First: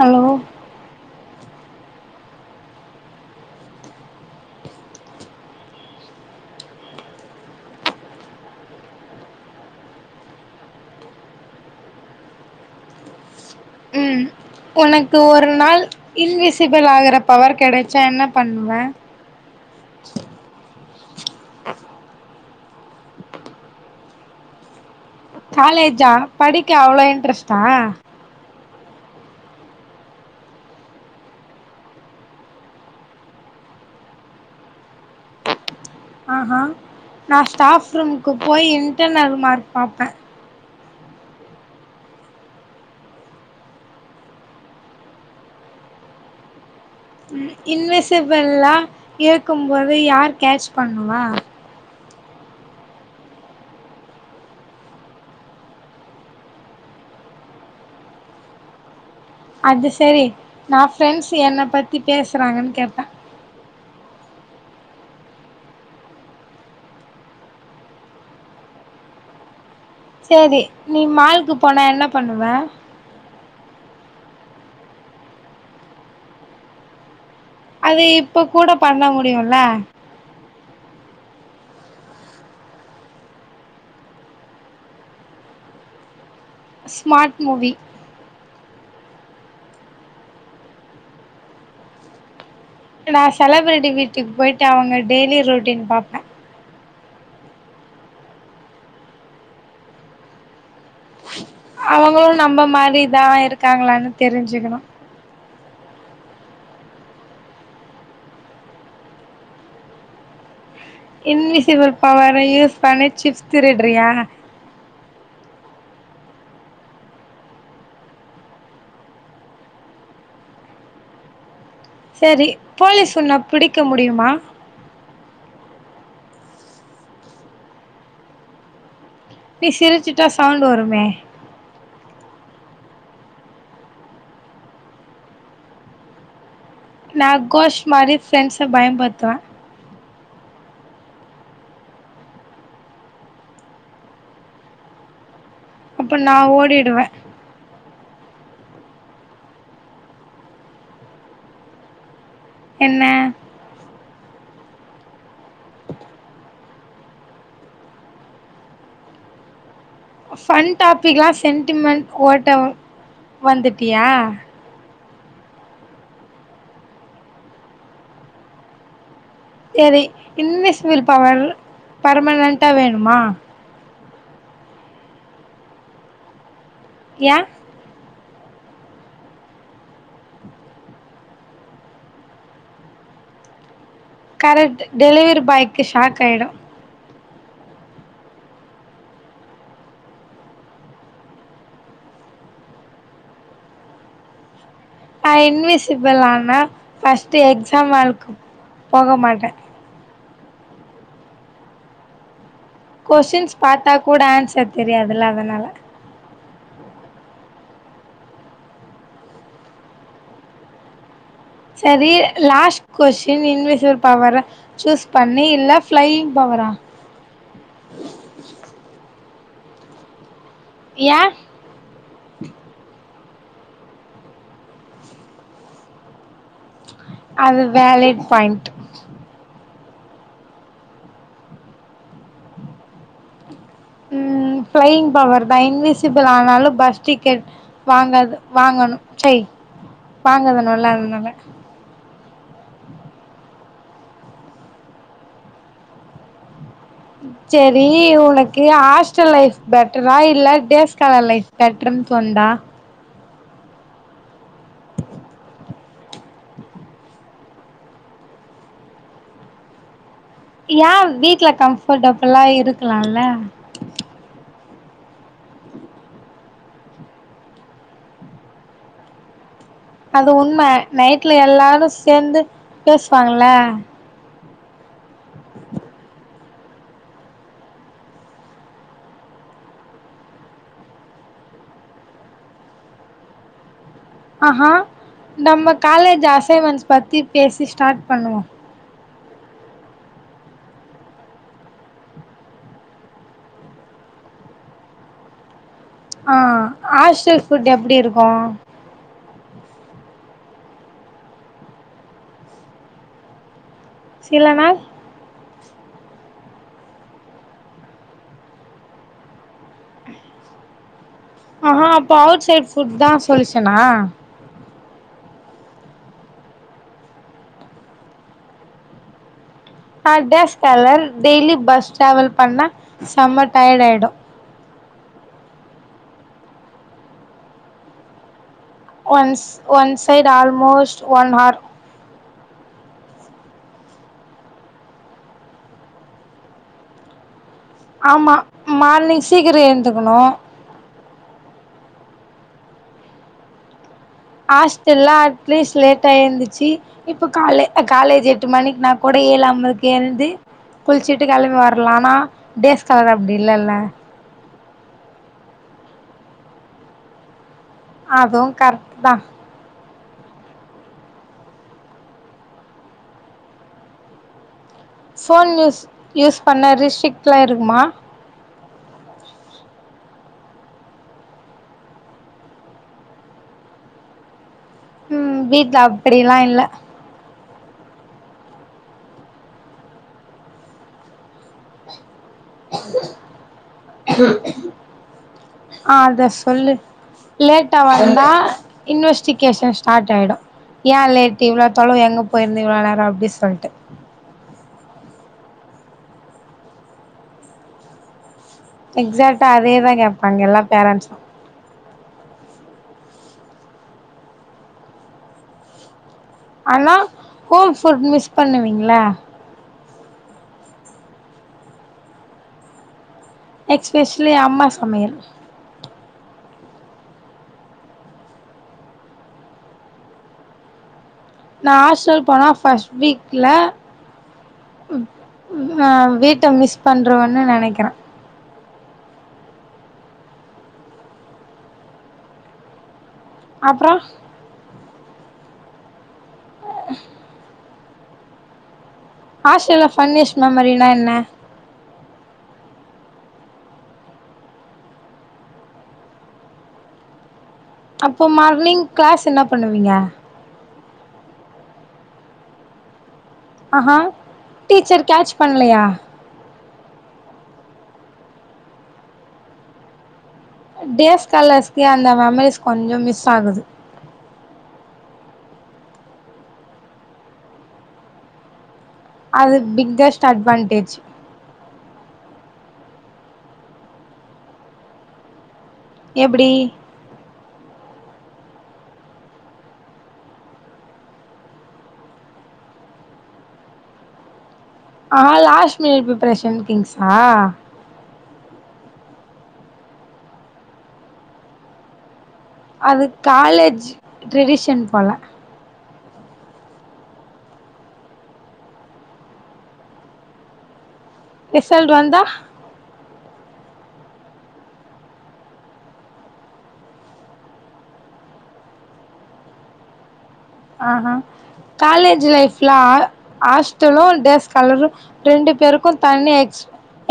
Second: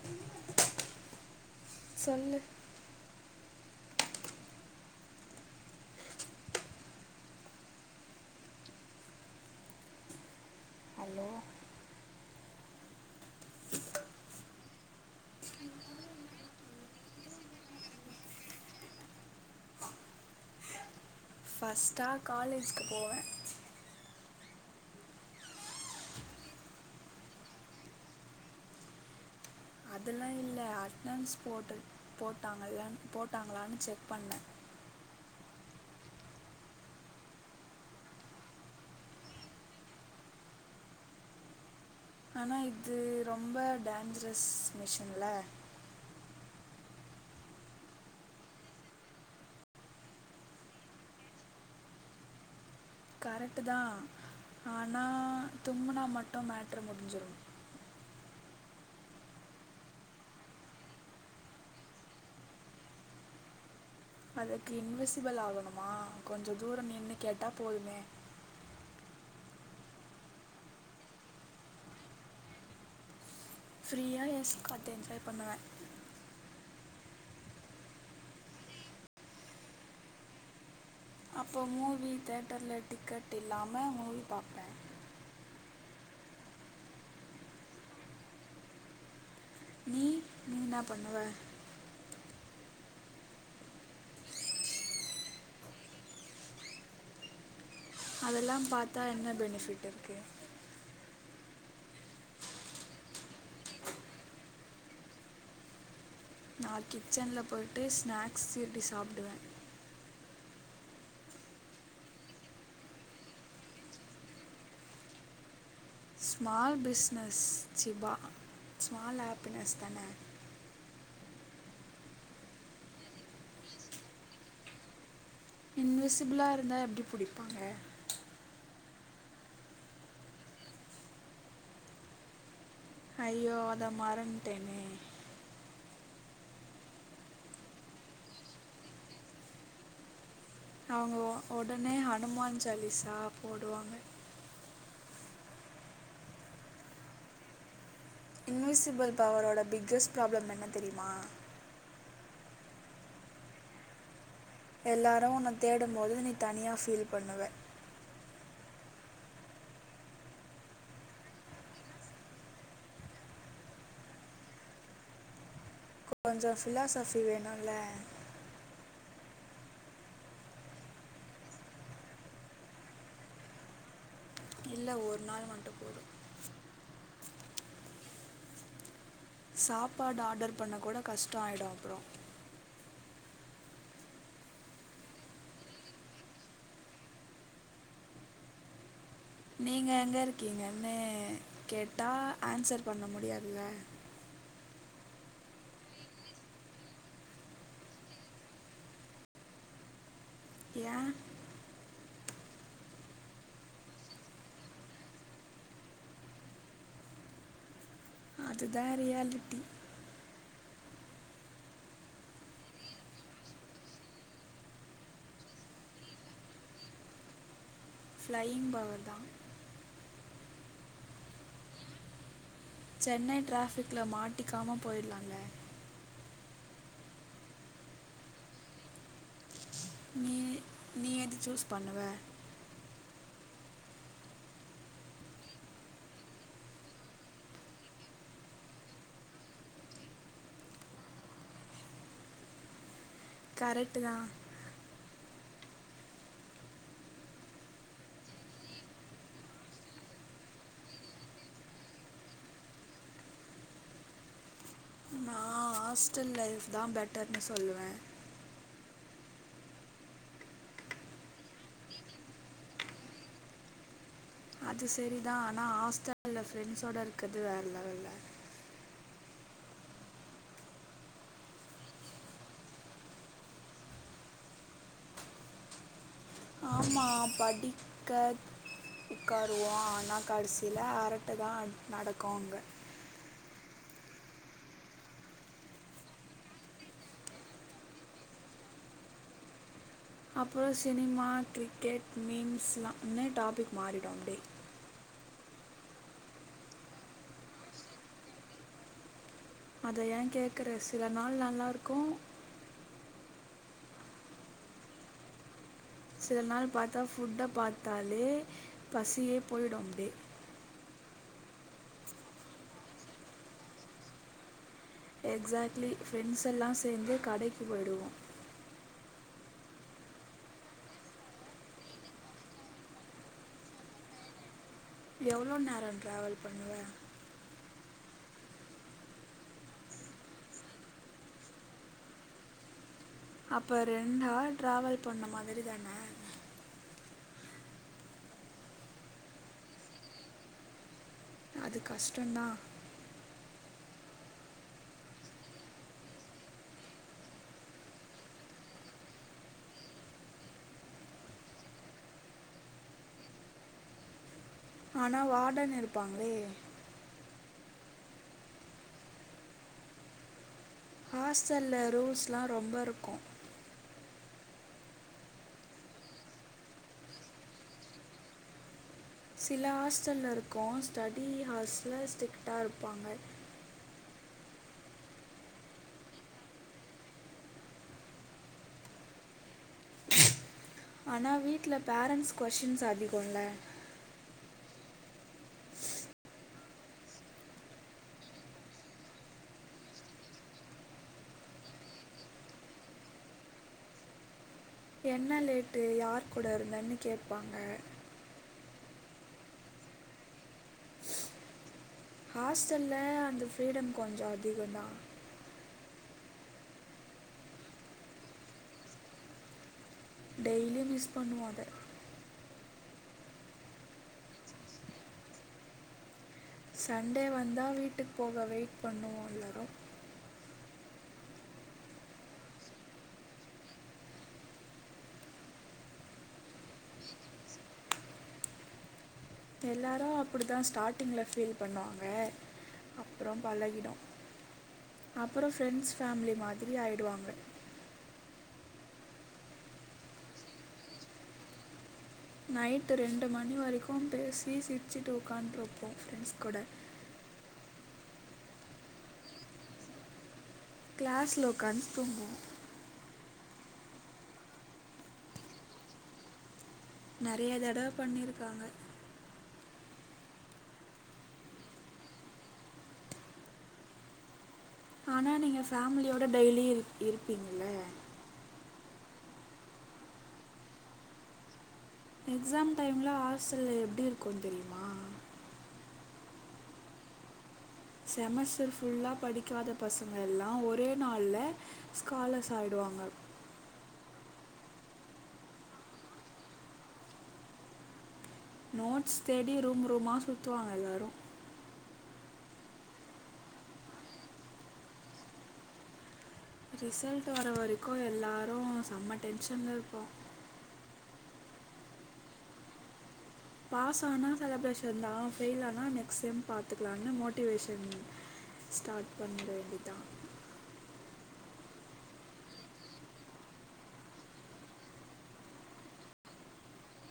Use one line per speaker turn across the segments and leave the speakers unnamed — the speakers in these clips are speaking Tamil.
ஹலோ
சொல்லு ஹலோ
ம் உனக்கு ஒரு நாள் இன்விசிபிள் ஆகுற பவர் கெடைச்சா என்ன பண்ணுவ
ஃபஸ்டா காலேஜ்க்கு போவே
காலேஜா படிக்க அவ்ளோ இன்ட்ரெஸ்டா
அதெல்லா இல்ல அட்னன்ஸ் போட்டு போட்டாங்க எனக்கு போட்டாங்களான்னு செக் பண்ணே
ஆஹா நா ஸ்டாஃப் ரூம்க்கு போய் இன்டர்னல் மார்க் பாப்பே
ஆனா இது ரொம்ப டேஞ்சரஸ் மிஷின்ல
இன்விசிபில்லா இருக்கும்போது யார் கேச் பண்ணுவா
கரெக்ட்டு தா ஆனா தும்முனா மட்டு மேட்ரு முடிஞ்சிரு
அது செரி நா ஃப்ரெண்ட்ஸ் என்னப் பத்தி பேசுறாங்கன் கேப்பே
அதுக்கு இன்விசிபிள் ஆகணுமா? கொஞ்ச தூரோ நின்னு கேட்டா போதுமே?
சேரி நீ மால்க்கு போனா என்ன பண்ணுவே?
B I S God enjoy பண்ணுவே
அது இப்பக் கூடப் பண்ண முடியுல்ல?
அப்போ மூவி தியேட்டர்ல டிக்கெட் இல்லாம மூவி பாப்பே
ஸ்மாட் மூவி
நீ நீ இன்னா பண்ணுவ
நா செலப்ரிட்டி வீட்டுக் போய்ட்டு அவங்க டெய்லி ரொட்டீன் பாப்பே
அதெல்லாம் பாத்தா என்ன பெனிஃபிட் இருக்கு
அவங்களு நம்ப மாரிதா இருக்காங்களான் தெரிஞ்சுக்கணு
நா கிச்சன்ல போய்ட்டு ஸ்நாக்ஸ் திருடி சாப்டுவே
இன்விசிபிள் பவர யூஸ் பண்ணி சிப்ஸ் திருட்றியா?
ஸ்மால் பிஸ்னஸ் சிபா ஸ்மால் ஹேப்பினஸ் தான
சரி போலீஸ் உன்ன பிடிக்க முடியுமா?
இன்விசிபிளா இருந்தா எப்டி புடிப்பாங்க?
நீ சிரிச்சுட்டா சவுண்டு வருமே
ஐயோ அத மறந்ட்டேனே
நா கோஷ்ட் மாரி ஃப்ரெண்ட்ஸ பயம் பட்த்துவே
அவுங்க ஒடனே ஹனுமான் சாலிசா போடுவாங்க
அப்ப நா ஓடிடுவே
இன்விசிபிள் பவரோட பிக்கஸ்ட் ப்ராப்ளம் என்ன தெரியுமா?
என்ன?
எல்லாரு உன்னத் தேடும் போது நீ தனியா ஃபீல் பண்ணுவே
ஃபன் டாபிக்லா சென்டிமென்ட் ஓட்ட வந்துட்டியா?
கொஞ்சோ ஃபிலாசஃபி வேணுல்ல
சேரி இன்விசிபில் பவர் பர்மனென்ட்டா வேணுமா?
இல்ல ஒரு நாள் மட்டு போது
ஏ
சாப்பாடு ஆடர் பண்ணக் கூட கஷ்டோ ஆய்டு அப்றோ
கரெக்ட் டெலிவரி பாய்க்கு ஷாக் ஆயிடு
நீங்க எங்க இருக்கீங்கன்னு கேட்டா ஏன்சர் பண்ண முடியாதுல்ல
நா இன்விசிபிள் ஆனா ஃபஸ்ட்டு எக்ஸாம் ஹாலுக்கு போக மாட்டே
ஏ
கொஸ்சின்ஸ் பாத்தா கூட ஏன்சர் தெரியாதுல்ல அதனால
அதுதா ரியாலிட்டி
சரி லாஸ்ட் கொஸ்டின் இன்விசிபில் பவர சூஸ் பண்ணி இல்ல ஃப்ளையிங் பவரா?
ஃப்ளையிங் பவர் தா
யா
சென்னை ட்ராஃபிக்ல மாட்டிக்காம போயிடலால?
அது வெலிட் பாயிண்ட்
நீ நீ எது சூஸ் பண்ணுவ?
உம் ஃப்ளையிங் பவர் தா இன்விசிபிள் ஆனாலு பஸ் டிக்கெட் வாங்கது வாங்கணு சய் வாங்க வேணும்ல அதனால
கரெக்ட்டு தா.
செரி உனக்கு ஹாஸ்டல் லைஃப் பெட்டரா இல்ல டேஸ்காலர் லைஃப் பெட்டர்ன்னு தோணுதா
நான் ஹாஸ்டல் லைஃப் தா பெட்டர்ன்னு சொல்லுவே
ஏன் வீட்ல கம்ஃபர்டபில்லா இருக்கலால
அது செரிதா ஆனா ஹாஸ்டல்ல ஃப்ரெண்ட்ஸோட இருக்கது வேற லெவல்ல
அது உண்ம நைட்ல எல்லாரு சேந்து பேசுவாங்கல்ல
ஆமா படிக்க உக்கருவோ ஆனா கடசியில அரட்டதா அட் நடக்கு அங்க
ஆஹ நம்ம காலேஜ் அசைன்மென்ட்ஸ் பத்தி பேசி ஸ்டார்ட் பண்ணுவோ
அப்றோ சினிமா கிரிக்கெட் மீம்ஸ்லாம்னு டாபிக் மாறிடும் அப்டே
ஆ, ஹாஸ்டல் ஃபுட் எப்டி இருக்கு?
அத ஏன் கேக்குற சில நாள் நல்லாருக்கு
சில நாள்
சில நாள் பாத்தா ஃபுட்ட பாத்தாலே பசியே போய்டு அப்டே
ஆஹ அப்போ அவுட் சைட் ஃபுட் தா சொல்யூஷன்னா
எக்ஸாக்ட்லி ஃப்ரெண்ட்ஸ் எல்லா சேந்து கடைக்கு போயிடுவோ
அ, டேஸ்காலர் டெய்லி பஸ் ட்ராவல் பண்ணா செம்ம டயர்ட் ஆய்டும்
எவ்ளோ நேரம் டிராவல் பண்ணுவ?
Once one side almost one hour
அப்ப ரெண்டார் ட்ராவல் பண்ண மாதிரி தான
ஆமா மார்னிங் சீக்கிரோ ஏந்துக்குணு
அது கஷ்டந்தா.
ஹாஸ்டல்ல அட்லீஸ்ட் லேட்டா ஏந்துச்சு இப்ப காலே காலேஜ் எட்டு மணிக்கு நா கூட ஏழு அம்பதுக்கு எழுந்து குளிச்சுட்டு கெளம்பி வரலானா டேஸ்காலர் அப்டி இல்லல்ல
ஆனா வாடன் இருப்பாங்களே
அதுவு கரெக்ட் தா
ஹாஸ்டல்ல ரூல்ஸ்லா ரொம்பருக்கூ
ஃபோன் யூஸ் யூஸ் பண்ண ரிஸ்ரிக்ட்லா இருக்குமா
சில ஹாஸ்டல்ல இருக்கூ ஸ்டடி ஹார்ஸ்ல ஸ்டிக்ட்டா இருப்பாங்க
உம் வீட்ல அப்டியெல்லா இல்ல
ஆனா வீட்ல பேரண்ட்ஸ் கொசின்ஸ் அதிகொ இல்ல
ஆஹ் அத சொல்லு லேட்டா வந்தா இன்வெஸ்டிகேஷன் ஸ்டாட் ஆய்டு ஏ லேட்டு் இவ்ளோ தொலவு எங்க போயிருந்த இவ்ளோ நேரோ அப்டி சொல்ட்டு
என்ன லேட்டு யார் கூட இருந்தன்னு கேட்பாங்க
எக்ஷேக்டா அதேதா கேப்பாங்க எல்லா பேரண்ட்சு
ஹாஸ்டல்ல அந்த ஃப்ரீடம் கொஞ்சொ அதிகந்தா
அனா ஹோம்ஃபுட் மிஸ் பண்ணுவீங்ல
டெய்லி மிஸ் பண்ணுவோ அத
எக்ஸ்பெஷ்லி அம்மா சமையல்
சண்டே வந்தா வீட்டுக் போக வெய்ட் பண்ணுவோ எல்லரு
நான் ஹாஸ்டல் போனா பஸ்ட் வீக்ல ம் அஹன் வீட்டை மிஸ் பன்னுருவேன் நெனைக்கிறேன்
எல்லாரு அப்டிதா ஸ்டாட்டிங்ல ஃபீல் பண்ணுவாங்க அப்புறம்
அப்றோ
பலகிடும் அப்புறோ ஃப்ரெண்ட்ஸ் ஃபேமிலி மார் திரி ஆய்டுவாங்க
ஆஷியால ஃபன்னிஷ் மெமரினா என்ன
நைட் ரெண்டு மணி வரிக்கும் பேசி சிரிச்சுட்டு உக்கான்ட்ருப்போம் ஃப்ரெண்ட்ஸ் கூட
அப்போ மார்னிங் க்ளாஸ் என்ன பண்ணுவீங்க
க்ளாஸ்ல உக்காந்து தூங்குவோ
அஹா டீச்சர் கேச் பண்லயா
நெறைய தடவ பண்ணிருக்காங்க
டேஸ்காலர்ஸ்க்கு அந்த மெமரிஸ் கொஞ்ஜோ மிஸ் ஆகுது
ஆனா நீங்க ஃபேமிலியோட டெய்லி இரு இருப்பீங்கல்ல
அது பிக்கஸ்ட் அட்வான்டேஜ்
எக்ஸாம் டைம்ல ஹாஸ்டல்ல எப்பிடி இருக்கு தெரியுமா
எப்பிடி
செமஸ்டர் ஃபுல்லா படிக்காத பசங்க எல்லா ஒரே நாள்ல ஸ்காலர்ஸ் ஆயிடுவாங்க
ஆ, லாஸ்ட் மினிட் பிரிப்பரேஷன் திங்ஸ்ஸா
நோட்ஸ் தேடி ரூம் ரூமா சுத்துவாங்க எல்லாரு
அது காலேஜ் ட்ரெடிஷன் போல
ரிசல்ட் வர வரைக்கு எல்லாரு செம்ம டென்ஷன்ல இருப்போ
ரிசல்ட் வந்தா
பாஸ் ஆனா செலப்ரேஷன் தா ஃபெயில் ஆனா நெக்ஸ்ட் செம் பாத்துக்கலாம்னு மோட்டிவேஷன் ஸ்டார்ட் பண்ணிட வேண்டிதா
ஆஹ காலேஜ் லைஃப்ல ஆ ஹாஸ்டலு டேஸ் ஸ்காலர்ரு இரண்டு பேருக்கு, தனி எக்ஸ்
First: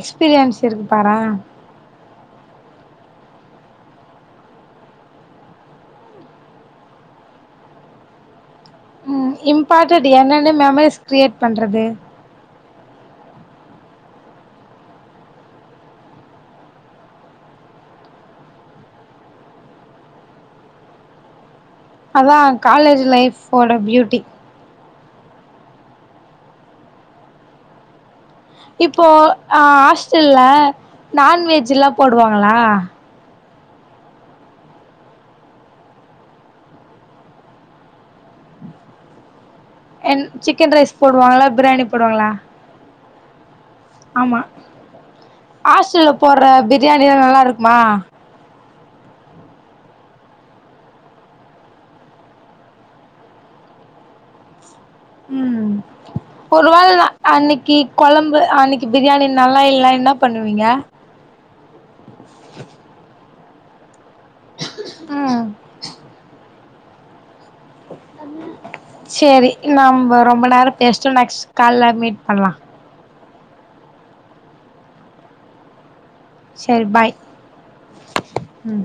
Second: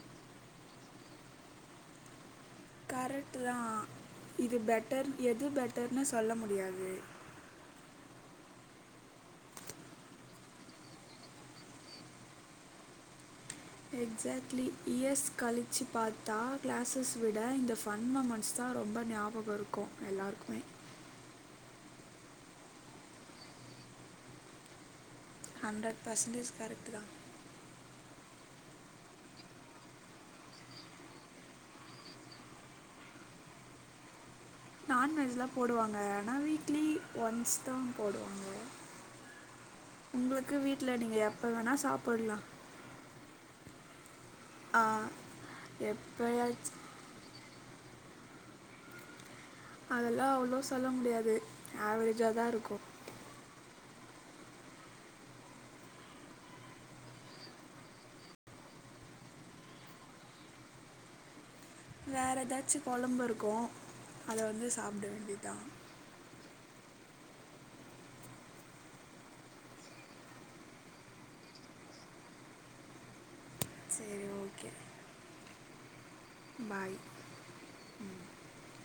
எக்ஸ்பீரியன்ஸ் இருக்கு பாரே
கரெக்ட்டு தா இது பெட்டர் எது பெட்டர்னு சொல்ல முடியாது
உம் இம்பார்ட்டடு என்னென்னு மெமரிஸ் கிரியேட் பண்றது
எக்ஸாக்ட்லி இயஸ் கழிச்சு பாத்தா கிளாஸஸ் விட இந்த ஃபன் மொமெண்ட்ஸ் தான் ரொம்ப ஞாபகம் இருக்கு எல்லாருக்குமே
அதா காலேஜ் லைப் ஓட பியூட்டி
ஹண்ட்ரேட் பர்சன்டேஜ் கரெக்ட்டு தா
இப்போ ஹாஸ்டல்ல நான்வெஜ் எல்லா போடுவாங்களா
நான்வெஜ்லா போடுவாங்க ஆனா வீக்லி ஒன்ஸ் தா போடுவாங்க
என்
உங்களுக்கு
சிக்கன் ரைஸ்
வீட்டில் நீங்கள் எப்போ
போடுவாங்களா
வேணால்
பிரியாணி போடுவாங்களா
சாப்பிடலாம்
ஆமா ஹாஸ்டல்ல போடுற
எப்போயாச்சும்
பிரியாணிலா நல்லா இருக்குமா
அதெல்லா அவ்ளோ சொல்ல முடியாது ஆவரேஜா தா இருக்கு
ம் ஒருவேள அன்னைக்கு குழம்பு அன்னைக்கு பிரியாணி நல்லா இல்லைனா என்ன பண்ணுவீங்க
வேற எதாச்சு குழம்பு இருக்கு கு அத வந்து சாப்பிட
ம்
வேண்டியதா
சேரி நாம்ம ரொம்ப நேரோ பேசிட்டோ நெக்ஸ்ட் கால்ல மீட் பண்ணலா
சரி ஓகே
சரி பாய் ம்